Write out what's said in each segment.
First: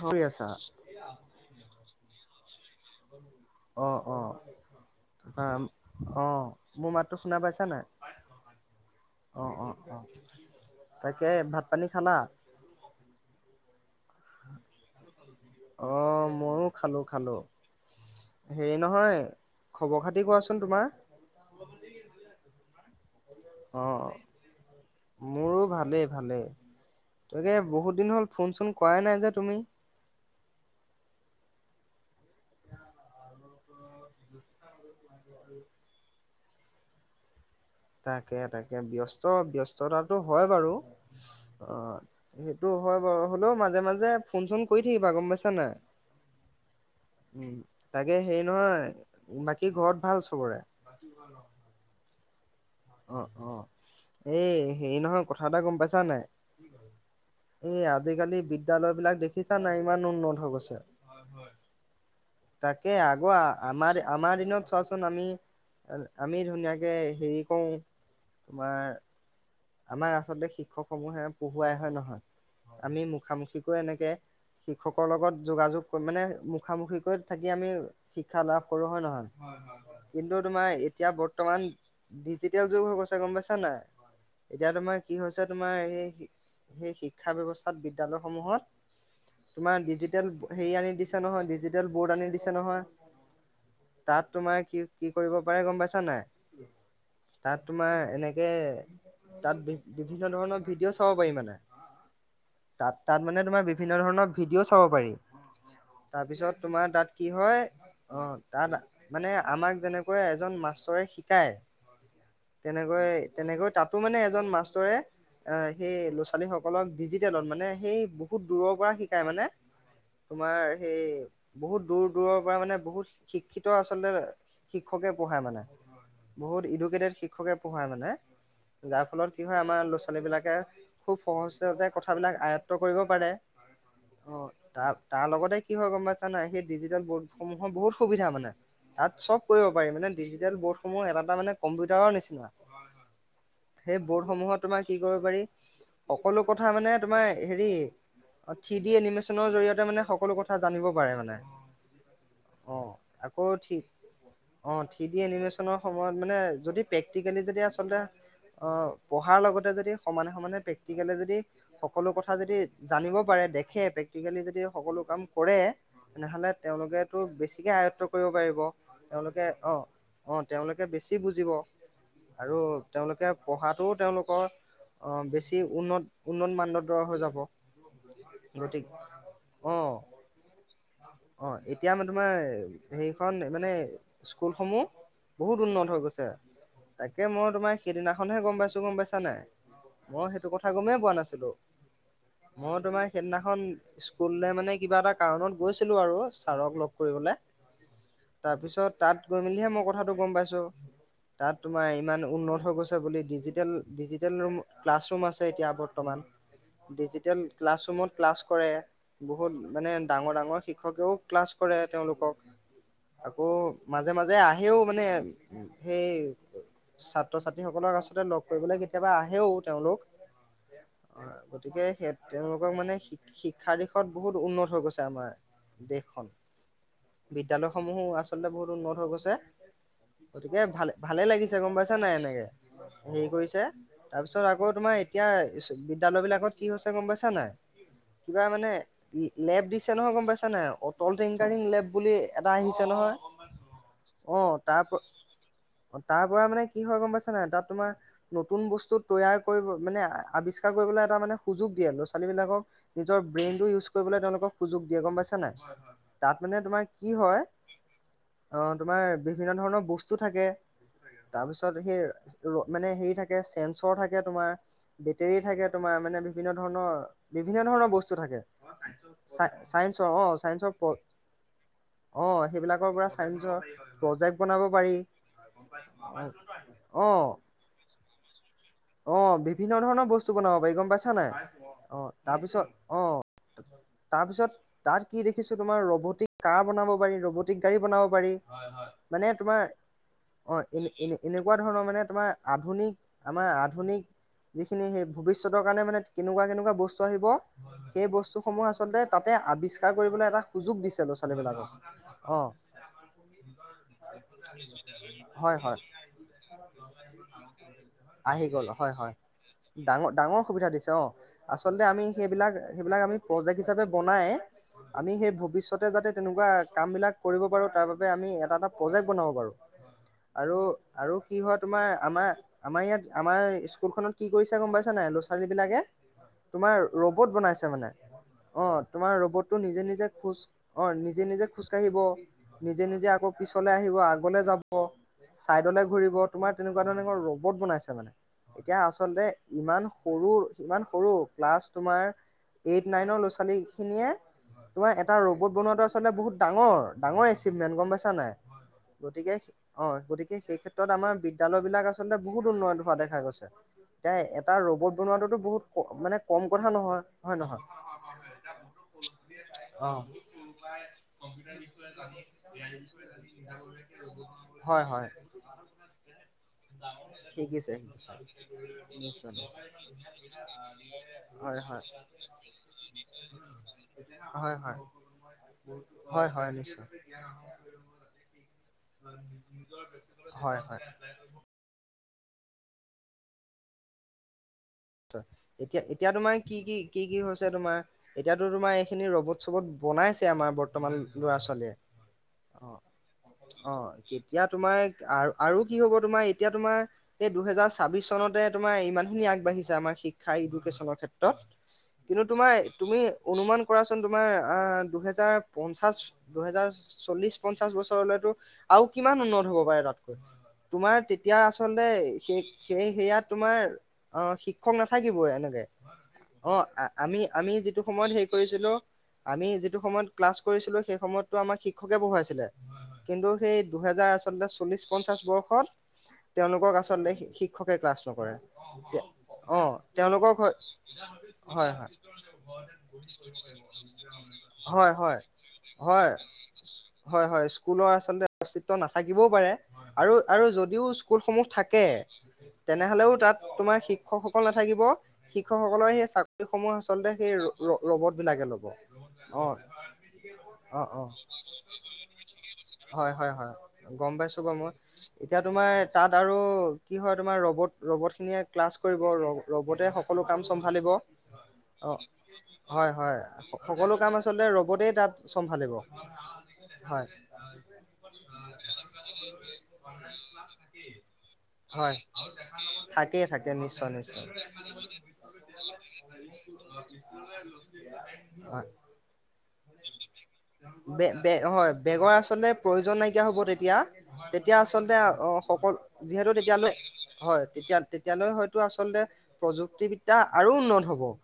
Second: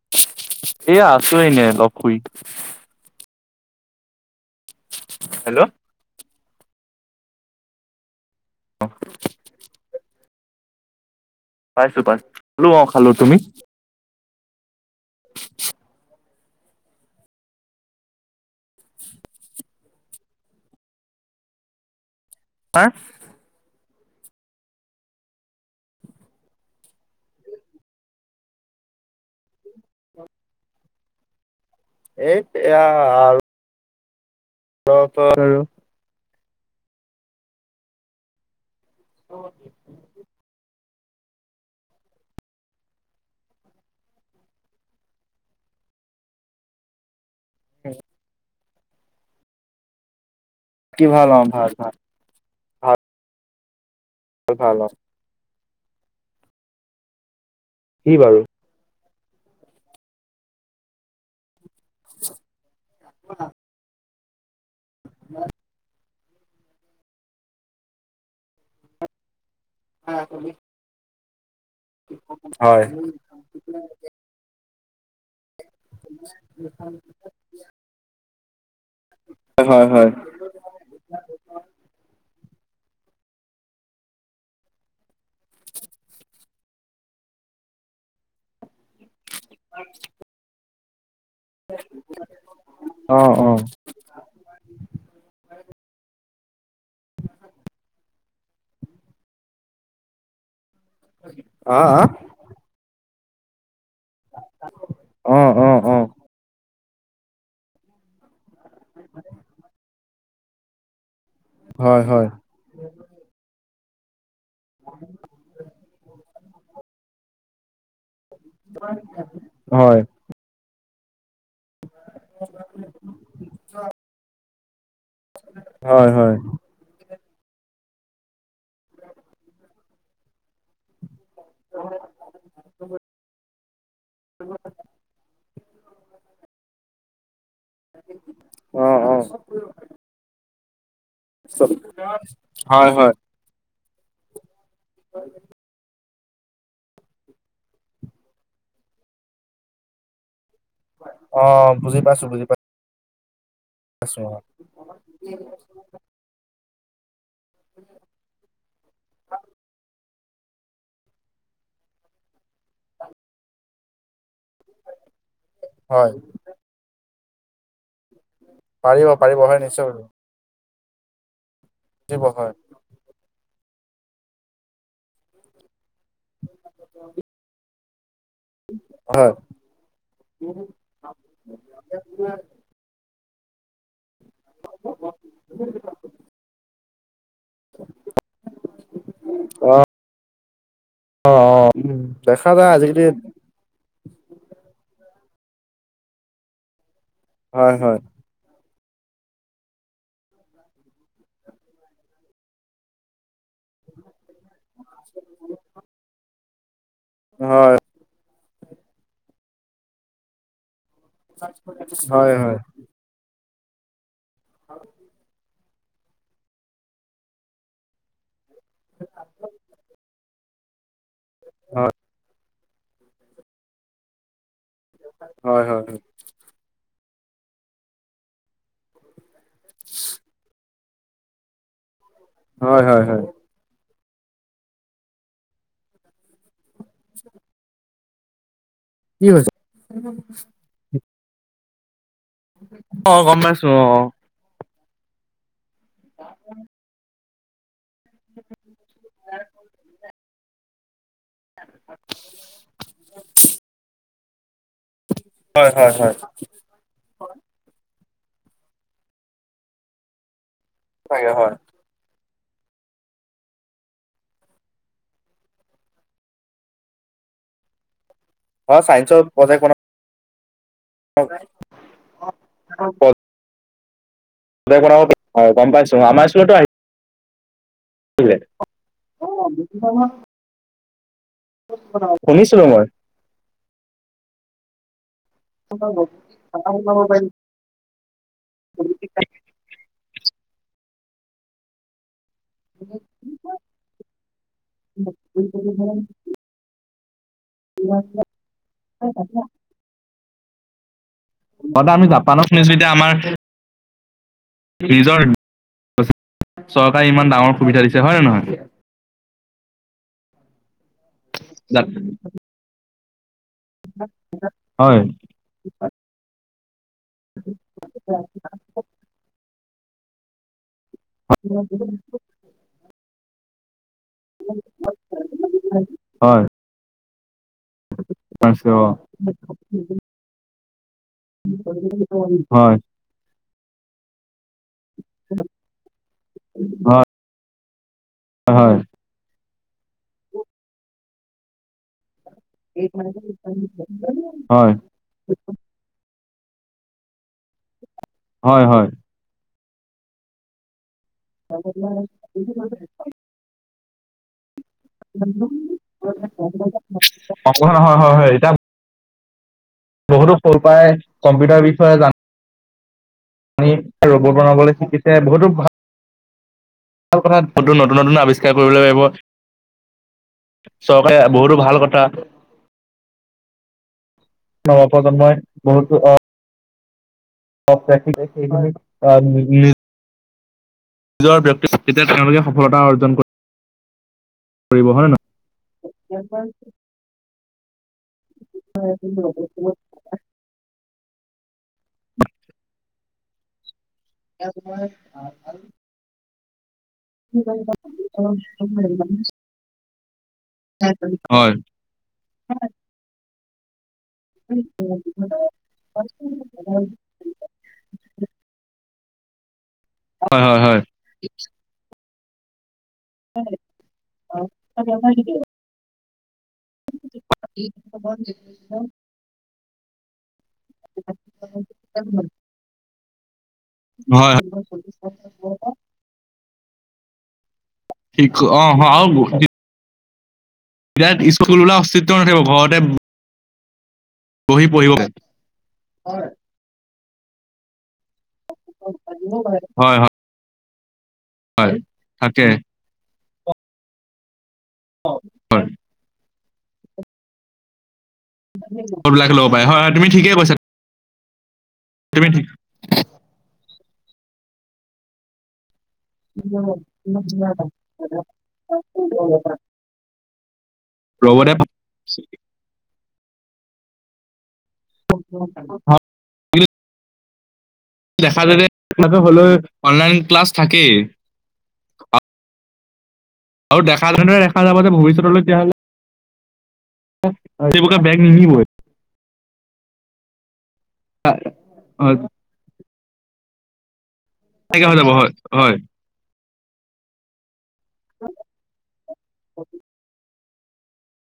কৰি আছা এয়া! আছোঁ এনেই অলপ শুই। অ' অ'। আ হেল্ল' অ'। মোৰ মাতটো শুনা পাইছা নে? অঁ, অঁ, পাইছোঁ। পাইছো-পাইছো, খালোঁ অঁ খালোঁ, তুমি? অঁ ময়োঁ খালোঁ খালোঁ, হেৰি নহয়, খবৰ-খাতি কোৱাচোন তোমাৰ? অঁ? অ' মোৰো ভালেই ভালেই, এনে বহুত দিন হ'ল ফোন-চোন কৰাই নাই যে তুমি? এ, এইয়া আৰু [unintelligible] তাকে তাকে। ব্যস্ত ব্যস্ততাটো হয় বাৰু। অঁ, সেইটো হয় বাৰু হ'লেও মাজে মাজে ফোন-চোন কৰি থাকিবা, গম পাইছা নে নাই! উম তাকে হেৰি নহয় বাকী ঘৰত ভাল চবৰে? কি ভাল অ ভাল ভাল। ভাল এ ভাল অ। হেৰি নহয় কথা! কথা এটা গম পাইছা নে নাই? এই কি আজিকালি বাৰু? বিদ্যালয় বিলাক দেখি দেখিছা নাই ইমান উন্নত হৈ গৈছে! হয় হয়। তাকে আগো আমাৰ আমাৰ দিনত ছোবা ছোন একো বুজি পোৱা নগ'ল। আমি ধুনীয়াকে হেৰি কওঁ মাৰ আমাৰ আচলতে শিক্ষক সমূহে পঢ়ুৱাই হয় নহয় হয় আমি মুখামুখিকেই এনেকে শিক্ষকৰ লগত। যোগাযোগ কৰিম মানে মুখামুখিকৈ থাকি আমি শ হেল্ল! সৰু হয় নহয় হয় হয় কিন্তু তোমাৰ এতিয়া বৰ্তমান দিজিত এতিয়াও যোগ হৈ গৈছে গম পাইছা না নাই? এতিয়া তোমাৰ কি হৈছে তোমাৰ এই সেই শিক্ষা ব্যৱস্থাত বিদ্যালয় সমূহত তোমাৰ ডিজিটেল হেৰি আনি বুজিছা নহয়, ডিজিটেল বৰ্ড আনি দিছে নহয়, অ অ। তাত তোমাৰ কি কি কৰিব পাৰে গম পাইছা নাই? উম [inaudible] তাত তোমাৰ এনেকে এ তাত বি-বিভিন্ন ধৰণৰ ভিডিঅ' চাব পাৰি মানে আ আ তাত। তাত মানে তোমাৰ বি বিভিন্ন ধৰণৰ ভিডিঅ' চাব পাৰি। অ অ অ তাৰপিছত তোমাৰ তাত কি হয় অ' তাত মানে আমাক যেনে অই এজন মাষ্টৰে সি কাই হয় হয় তেনেকৈ তেনেকৈ তাত সিটো মানে এজন মাষ্টৰে অ', সেই ছোৱালী সকলক ডিজিটেলত মানে সেই বহুত দূৰৰ পৰা শিকাই মানে হয়। তোমাৰ সেইয়ে। বহুত দূৰ দূৰৰ পৰা মানে বহুত শিক্ষিত আচলতে শিক্ষকে পঢ়ায় মানে। হয় হয় বহুত ইডুকেটেড শিক্ষা শিক্ষককে পঢ়াই মানে। যাৰ ফলত কি হয় আমাৰ ল'ৰা ছোৱালী বিলাকে খুব সহজতে কথাবিলাক আয়ত্ব কৰিব পাৰে। অ', তাৰ তাৰ লগতে কি হয় গম পাইছা নাই সেই ডিজিটেল বৰ্ড সমূহৰ বহুত সুবিধা মানে অ অ তাত চব কৰিব পাৰি মানে ডিজিটেল বৰ্ড হয় হয় সেই বৰ্ডসমূহত তোমাৰ কি কৰিব পাৰি সকলো কথা মানে তোমাৰ হেৰি থ্ৰি ডি এনিমেচনৰ জৰিয়তে মানে সকলো কথ অ বুজি পাইছো বুজি পা অ আকৌ থি অ থ্ৰি দি এনিমেছনৰ সময়ত মানে যদি আজিকালি যদি আচলতে হয় পঢ়াৰ লগতে যদি সমানে সমানে প্ৰেক্টিকেলে যদি সকলো কথা যদি জানিব পাৰে দেখে প্ৰেক্ ক্টিকেলি যদি সকলো কাম কৰে হয় তেনেহলে তেওঁলোকে ত বেছিকে আয়ত্ব কৰিব পাৰিব পাৰিব তেওঁলোকে হয় অ নিশ্চয় পাৰিব অ তেওলোক কে বেছি বুজিব পাৰিব হয় আৰু তেওঁলোকে পঢ়াটো, তেওঁলোকৰ অ, বেছি উন্নত উন্নত মানদণ্ডৰ হৈ যাব। গতিক, হয় অ, অ, এতিয়া মানে তোমাৰ, সেই [unintelligible] মানে স্কুলসমূহ বহুত উন্নত হৈ গৈছে। তে' মই তোমাৰ সেইদিনা গম পাইছোঁ গম পাইছা নে, অ। মই সেইটো কথা গমেই পোৱা অ নাছিলোঁ, অ দেখা যায় মই আজিকালি তোমাৰ সেইদিনাখন স্কুললে মানে কিবা এটা কাৰণত গৈছিলোঁ আৰু ছাৰক লগ কৰিবলে হয় হয় তাৰপিছত তাত গৈ মেলিহে মই কথাটো গম পাইছোঁ, তাত তোমাৰ ইমান উন্নত হৈ গৈছ ছে বুলি ডিজিটেল-ডিজিটেল ৰুম ক্লাছৰুম আছে এতিয়া বৰ্তমান। ডিজিেল হয় ক্লাছৰুমত ক্লাছ কৰে, বহুত মানে ডাঙৰ ডাঙৰ শিক শিক্ষকেও ক্লাছ কৰে হয় তেওঁলোকক। মাজে-মাজে আহেও মানে সেই ছাত্ৰ-ছাত ই সকলক আচলতে লগ কৰিবলৈ কেতিয়াবা আহেও তেওঁলোক। অ', গতিকে হয়। স তেওঁলোক মানে শিক্ষাৰ দিশত বহুত উন্নতি হৈ গৈছে আমাৰ হয় হয় দেশখন। বিদ্যালয়সমূহো আচলতে বহুত উন্নত হৈ গৈছে। গতিকে ভালে। ভালে লাগিছে গম পাইছো নে নাই এনেই? হয় হয় হয়। হেৰি কৰিছে তাৰ পিছত আকৌ তোমাৰ এতিয়া বিদ্যালয় বিলাকত কি হৈছে গম পাইছা নাই? কিবা মানে কি হৈছে? লেপ দিছে নহয় গম পাইছা নে নাই? টল টেংকাৰিং লেব বুলি এটা অ', গম পাইছো অ'। তাপ অ', তাৰ পৰা মানে কি হয় গম পাইছ? তাত তোমাৰ নতুন বস্তু তৈয়াৰ কৰিব, মানে আৱিষ্কাৰ [unintelligible] এটা মানে সুযোগ দিয়ে। ল'ৰা-ছোৱালী বিলাকক নিজৰ ব্ৰেইন ইউজ কৰিবলৈ তেওঁলোক সুযোগ দিয়ে গম পাইছা নাই? হয় হয় হয় তাত মানে তোমাৰ কি হয়। অ', তোমাৰ বিভিন্ন ধৰণৰ বস্তু থাকে। তাকে তাৰ হয় পিছত সেই ৰ- মানে হেৰি থাকে চেঞ্চৰ থাকে তোমাৰ, বেটেৰী থাকে তোমাৰ, মানে বিভিন্ন ধৰণৰ বিভিন্ন ধৰণৰ বস্তু থাকে। অ চাইন্সৰ প্ৰজেক্ট বনা চাইন্সৰ অ' চাইন্সৰ অ', সেইবিলাকৰ পৰা চাইঞ্চৰ [unintelligible] অ', গম পাইছো আমাৰ স্কুলতো আহি অ'। [unintelligible] অ', বিভিন্ন ধৰণৰ বস্তু বনাব পাৰি গম পাইছ নাই? অ', শুনিছিলো তাৰপিছত মই। অ', তাৰপিছত তাৰ কি দেখিছো তোমাৰ ৰবটিক কাৰ বনাব পাৰি, ৰবটিক গাড়ী বনাব পাৰি। মানে তোমাৰ অ' এনে-এনে-এনেকুৱা ধৰণৰ মানে তোমাৰ, আধুনিক আমাৰ যিখিনি সেই ভবিষ্যতৰ কাৰণে মানে কেনেকুৱা-কেনেকুৱা বস্তু আহিব। সেই বস্তুসমূহ আচলতে তাতে আৱিষ্কাৰ কৰি, এটা সুযোগ দিছে। ছোৱালীবিলাকক। হয়টো আমি জাপানত অ', সুনিছো এতিয়া আমাৰ নিজৰ হয় হয় চৰকাৰে ইমান ডাঙৰ সুবিধা দিছে হয় নে আহি নহয়? গ'ল হয়-হয়। ডাঙৰ-ডাঙৰ সুবিধা দিছে। অ' আচলতে আমি সেইবিলাক-সেইবিলাক আমি প্ৰজেক্ট হিচাপে বনাই, হয় বআমি সেই ভৱিষ্যতে যাতে তেনেকুৱা কাম বিলাক কৰিব পাৰো তাৰ বাবে আমি এটা-এটা প্ৰজেক্ট বনাব পাৰো। আৰু আৰু কি হয় তোমাৰ আমাৰ-আমাৰ ইয়াত, [unintelligible] ই স্কুলখনত কি কৰিছে গম পাইছা নাই ল'ৰা ছোৱালী বিলাকে, হয় তোমাৰ ৰবট বনাইছে মানে। হয় অ' তোমাৰ ৰবটটো নিজে-নিজে খোজ অ নিজে-নিজে খোজকাাঢ়িব, হয় নিজে-নিজে আকৌ পিছলৈ আহিব আগলে যাব, ছাইডলে ঘূৰিব তোমাৰ তেনেকুৱা হয় হয় ধৰণৰ ৰব বহত [unintelligible] বনছে মানে হয় এতিয়া আচলতে, ইমান সৰু ইমান সৰু ক্লাছ তোমাৰ এইট নাইনৰ ল'ৰা ছোৱালী খিনিয়ে হয়। তোমাৰ এটা ৰবট বনোৱাতটো আচলতে বহুত ডাঙৰ-ডাঙৰ এচিভমেট গম পাই নাই। হয় গতিকে অ গতিকে সেই ক্ষেত ত আমাৰ বিদ্যালয়বিলাক আছলতে বহুত উন্নয়ন। হোৱা দেখা গৈছে। এ [unintelligible] কথা নহয় হয় নহয় সংণ হয় হয় হয় এতিয়া অ বহুতো ফৰু পৰাই কম্পিউটাৰ বিষয়ে জান [inaudible] পান ৰ'বট বনাবলৈ হয় হয় শিকিছে বহুতোাল ভাল [inaudible] কথা বহুতো ন চৰকাৰে বহুতো ভাল কথা নৱপ্ৰজন্মই বহুতো অ' হয়-হয়-হয়-হয়-হয়-হয়, নিশ্চয়। নি [unintelligible] [unintelligible] হয় হয় ব্যক্তি তেতিয়া তেওঁলোকে সফলতা অৰ্জন কৰ এতিয়া এতিয়া তোমাৰ কি-কি কি-কি হৈছে তোমাৰ এতিয়াতো তোমাৰ এইখিনি ৰবত চবত বনাইছে আমাৰ বৰ্তমান ল'ৰা ছোৱালীয়ে অ অ এতিয়া তোমাৰ আ আৰু কি হ'ব তোমাৰ এতিয়া তোমাৰ এই দুহেজাৰ ছাব্বিশ চনতে তোমাৰ ইমান খিনি আগবাঢ়ি আমাৰ শিক্ষা ইদোকেচণৰ ক্ষেত্ৰত নহয়? কিন্তু তোমাৰ তুমি অনুমান কৰা চোন। তোমাৰ অ' দুহেজাৰ পঞ্চাচ দুহেজাৰ চল্লিশ পঞ্চাশ বছৰলৈতো আৰু কিমান উন্নত হ'ব পাৰে। হয়, হয়, হয়, তোমাৰ তেতিয়া আচলতে। [inaudible] সেই সেয়া তোমাৰ অ' শিক্ষা। নাথাকিবই এনেকে অ' আমি আমি যিটো সময়ত হেৰি কৰিছিলো আমি যিটো। যিটো সময়ত ক্লাচ। কৰিছিলো সেই সময়তো আমাক শিক্ষকে পঢ়ুৱাইছিলে। কিন্তু। সেই দুহেজাৰ হয়, হয়। আচলতে চল্লিশ পঞ্চাশ বৰ্ষত তেওঁলোকক আচলতে। [inaudible] নকৰে। শঠিক অহ আ অ তেওঁলোকক স্কুল হয় বোলা হয়। অস্তিত্ব নাথাকিব ঘৰতে উম বহি হয় পঢ়িব হয় হয়। হয় হয় স্কুলৰ আচলতে অস্তিত্ব নাথাকিবও পাৰে, হয়, আৰু আৰু যদি বি স্কুলসমূহ হয়। থাকে তাকে তেনেহ'লেও তাত তোমাৰ শিক্ষা [unintelligible] নাথাকিব হয়, শিক্ষকসকলৰ সেই সময় আচলতে সেই ৰ ৰ ৰবত বিলাকে ল'ব বিলাকে অ ল'ব পাৰে হয়, হয় তুমি ঠিকেই কৈছা অ অ। তুমি হয় হয় হয়। গম পাইছো বাৰু মই এতিয়া তোমাৰ তাত আৰু কি হয় তোমাৰ ৰবট ৰবট খিনিয়ে ক্লাছ ৰবতে সকলো কাম চম্ভালিব অ হয় হয়। সকলো কাম আচলতে ৰব হয় দেখা য আপ হলে অনলাইন ক্লাছ থাকেই থাকে থাকে। আৰু নিশ্চয় দেখা নিশ্চয় যেনেৰে দেখা যাব যে ভৱিষ্যতলৈ তেতিাহ'লে হয়। বেগ হয় বেগৰ আচলতে প্ৰয়োজন নাই কেতিয়া হ'ব তেতিয়া তেতিয়া তেনেকে আচলতে হৈ যাব অ হয় হয় সকলো যিহেতু তেতিয়ালৈ হয় তেতিয়া তেতিয়ালৈ হয়তো আচলতে প্ৰযুক্তিবিদ্যা আৰু উন্নত হওক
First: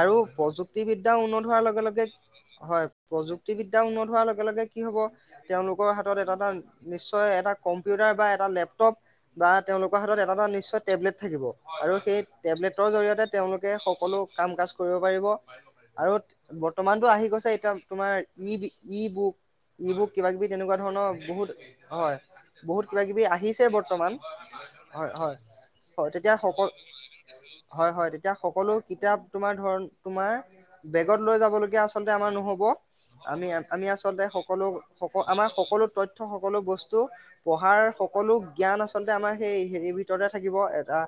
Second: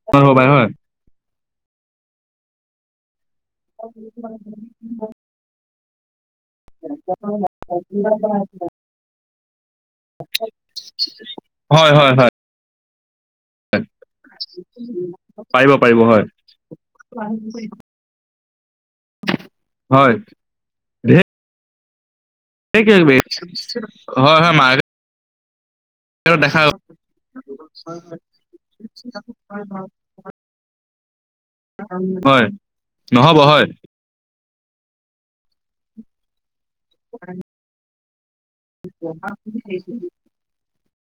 আৰু হয় হ'ব পাৰে হয় প্ৰযুক্তিবিদ্যা উন্নত লগে লগে হয় প্ৰজোকতি প্ৰজোকতি বিদ্যা উন্নত হোৱাৰ লগে লগে কি হব তেওঁলোক [unintelligible] হাতত এটা এটা নিশ্চয় এটা কম্পিউটাৰ বা এটা লেপটপ বা তেওঁলোকৰ হাতত এটা এটা নিশ্চয় টেবলেট থাকিব হয় আৰু হয় সেই হয় টেবলেটৰ জৰিয়তে তেওঁলোকে সকলো কাম কাজ কৰিব পাৰিব পাৰিব আৰু হয় বৰ্তমানতো আহি গৈছে এতিয়া তোমাৰ [unintelligible] ই বুক ই বুক হয় কিবা কিবি তেনেকুৱা ধৰণৰ ঢেৰ বহুত হয়। বহুত কিবা কিবি আহিছে বৰ্তমান হয় হয় মাৰ্কেটত হয় হয় হয় তেতিয়া দেখা সকলো হয় হয় তেতিয়া সকলো কিতাপ তোমাৰ ধৰ তোমাৰ বেগত লৈ যাবলগীয়া আচলতে আমাৰ হয় নহ'ব নহ'ব আমি হয় আমি আচলতে। সকলো আমাৰ সকলো তথ্য সকলো বস্তু পঢ়াৰ সকলো জ্ঞান আচলতে আমাৰ সেই হেৰিৰ ভিতৰতে থাকিব এটা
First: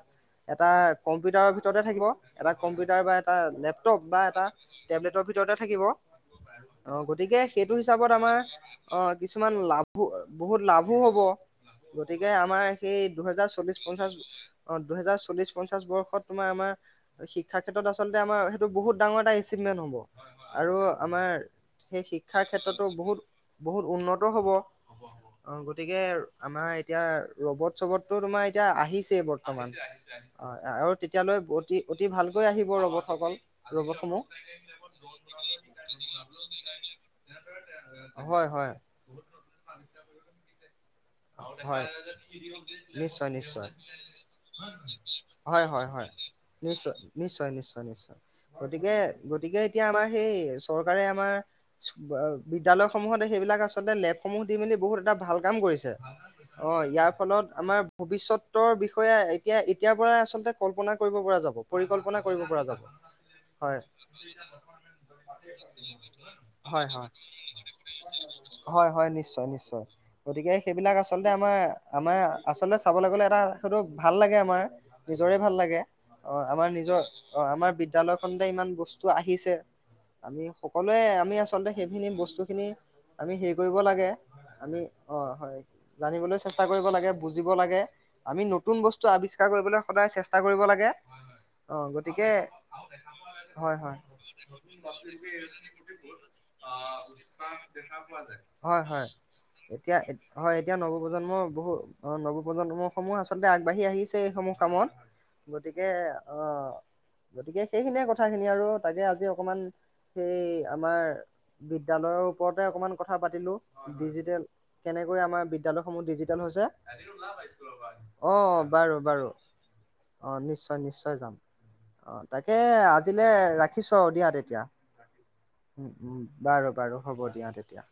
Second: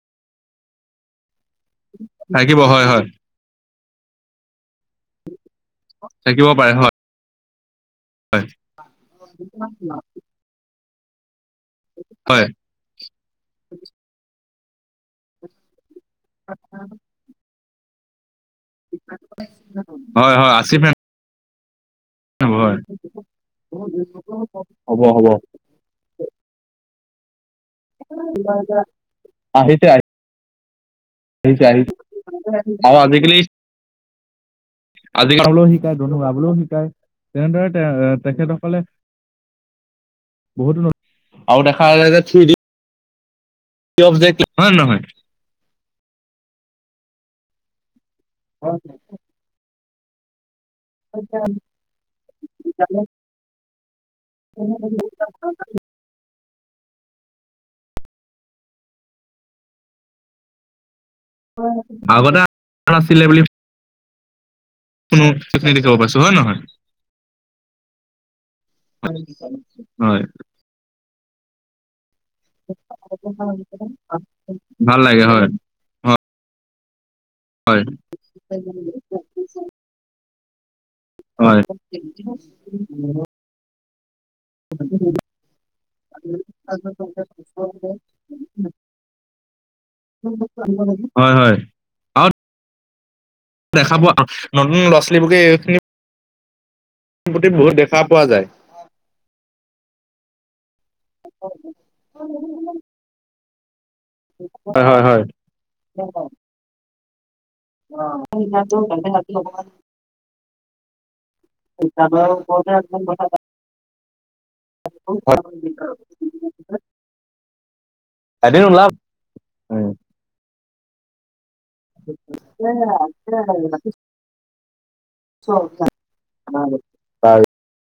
এটা কম্পিউটাৰৰ' ভিতৰতে থাকিব এটা থাকিব হয় কম্পিউটাৰ হয় বা এটা লেপ। বা এটা টেবলেটৰ ভিতৰতে থাকিব। থাকিব পাৰে হয় অ' গতিকে সেইটো হিচাপত আমাৰ হয় অ' কিছুমান লাভ বহুত লাভ। ভুল হ'ব। গতিকে হয় আমাৰ সেই দুহেজাৰ, চল্লিশ, পঞ্চাশ। অ' দুহেজাৰ চল্লিছ পঞ্চাশ বৰ্ষৰ তোমাৰ আমাৰ থাৰ্ডগেটত আচলতে আমাৰ এইটো বহুত ডাঙৰ এটা এচিভমেন্ট হ'ব হয় হয় আৰু আচিভমেণ্ট আমাৰ সেই শিক্ষাৰ হ'ব হয় ক্ষেত্ৰতো বহুত, বহুত উন্নত হ'ব অ' হ'ব হ'ব গতিকে আমাৰ এতিয়া ৰবত-চবত তো তোমাৰ এতিয়া আহিছে বৰ্তমান আহিছে হয়। অ'। এতিয়ালৈ আহিছে অতি আহিছে -অতি ভালকৈ আহিব আৰু আজিকালি ৰবতসকল ৰবত সমূহ চাবলৈও শিকায় তেনেদৰে হয় তেখেত হয় সকলে বহুত হয়। হয় নিশ্চয়। অবজেক্ট হয় নে নহয় হয়-হয়-হয়। নিশ্চয়-নিশ্চয়-নিশ্চয়-নিশ্চয়। গতিকে, গতিকে। এতিয়া আমাৰ সেই চৰকাৰে আমাৰ বিদ্যালয়সমূহত সেইবিলাক আচলতে লেবসমূহ দি মেলি বহুত এটা ভাল কাম কৰিছে। অ' ইয়াৰ ফলত আমাৰ ভৱিষ্যতৰ বিষয়ে এতিয়া, এতিয়াৰ পৰা আচলতে কল্পনা কৰিব পৰা যাব পৰিকল্পনা আগতে আছিলে বুলি শুনো সেইখিনি দেখিব পাইছো হয় নে নহয় হয়, হয় নিশ্চয়- নিশ্চয় হয় গতিকে সেইবিলাক আচলতে আমাৰ-আমাৰ আচলতে চাবলৈ গলে এটা সেইটো ভাল লাগে আমাৰ, ভাল লাগে নিজৰে হয় ভাল লাগে অ', আমাৰ নিজৰ অ', আমাৰ হয় বিদ্য়ালয় খতে ইমান বস্তু আহিছে আমি সকলোৱে আমি হয় আচলতে সেইখিনি বস্তুখিনি আমি হেৰি কৰিব লাগে আমি অ', হয়। জানিবলৈ চেষ্টা কৰিব লাগে, বুজিব লাগে, আমি নতুন বস্তু আৱিষ্কাৰ কৰিবলৈ সদায় চেষ্টা কৰিব লাগে হয় হয় হয় অ', গতিকে আৰু হয় দেখা হয় পোৱা নতুন ল'ৰা ছোৱালীবকে এই খিনি উ-দেখা পোৱা যায়। হয়, হয় এতিয়া হয় এতিয়া নব প্ৰজন্ম বহু অ-নৱপ্ৰজন্মসমূহ আছে আগবাঢ়ি আহিছে। এইসমূহ হয় কামত হয় হয় গতিকে অহ গতিকে সেইখিনিয়ে কথা খিনি আৰু তাকে আজি অকমান সেই আমাৰ বিদ্যালয়ৰ ওপৰতে অকমান কথা পাতিলো। ডিজিটেল কেনেক [unintelligible] হয় বিদ্যালয়সমূহ ডিজিটেল হৈছে। অ', এদিন ওলাম বাৰু-বাৰু। নিশ্চয়-নিশ্চয় যাম। অ', তাকে আজিলৈ ৰাখিছো দিয়া তেতিয়া। উ-উ বাৰু বাৰু হ'ব তাৰ দিয়া তেতিয়া।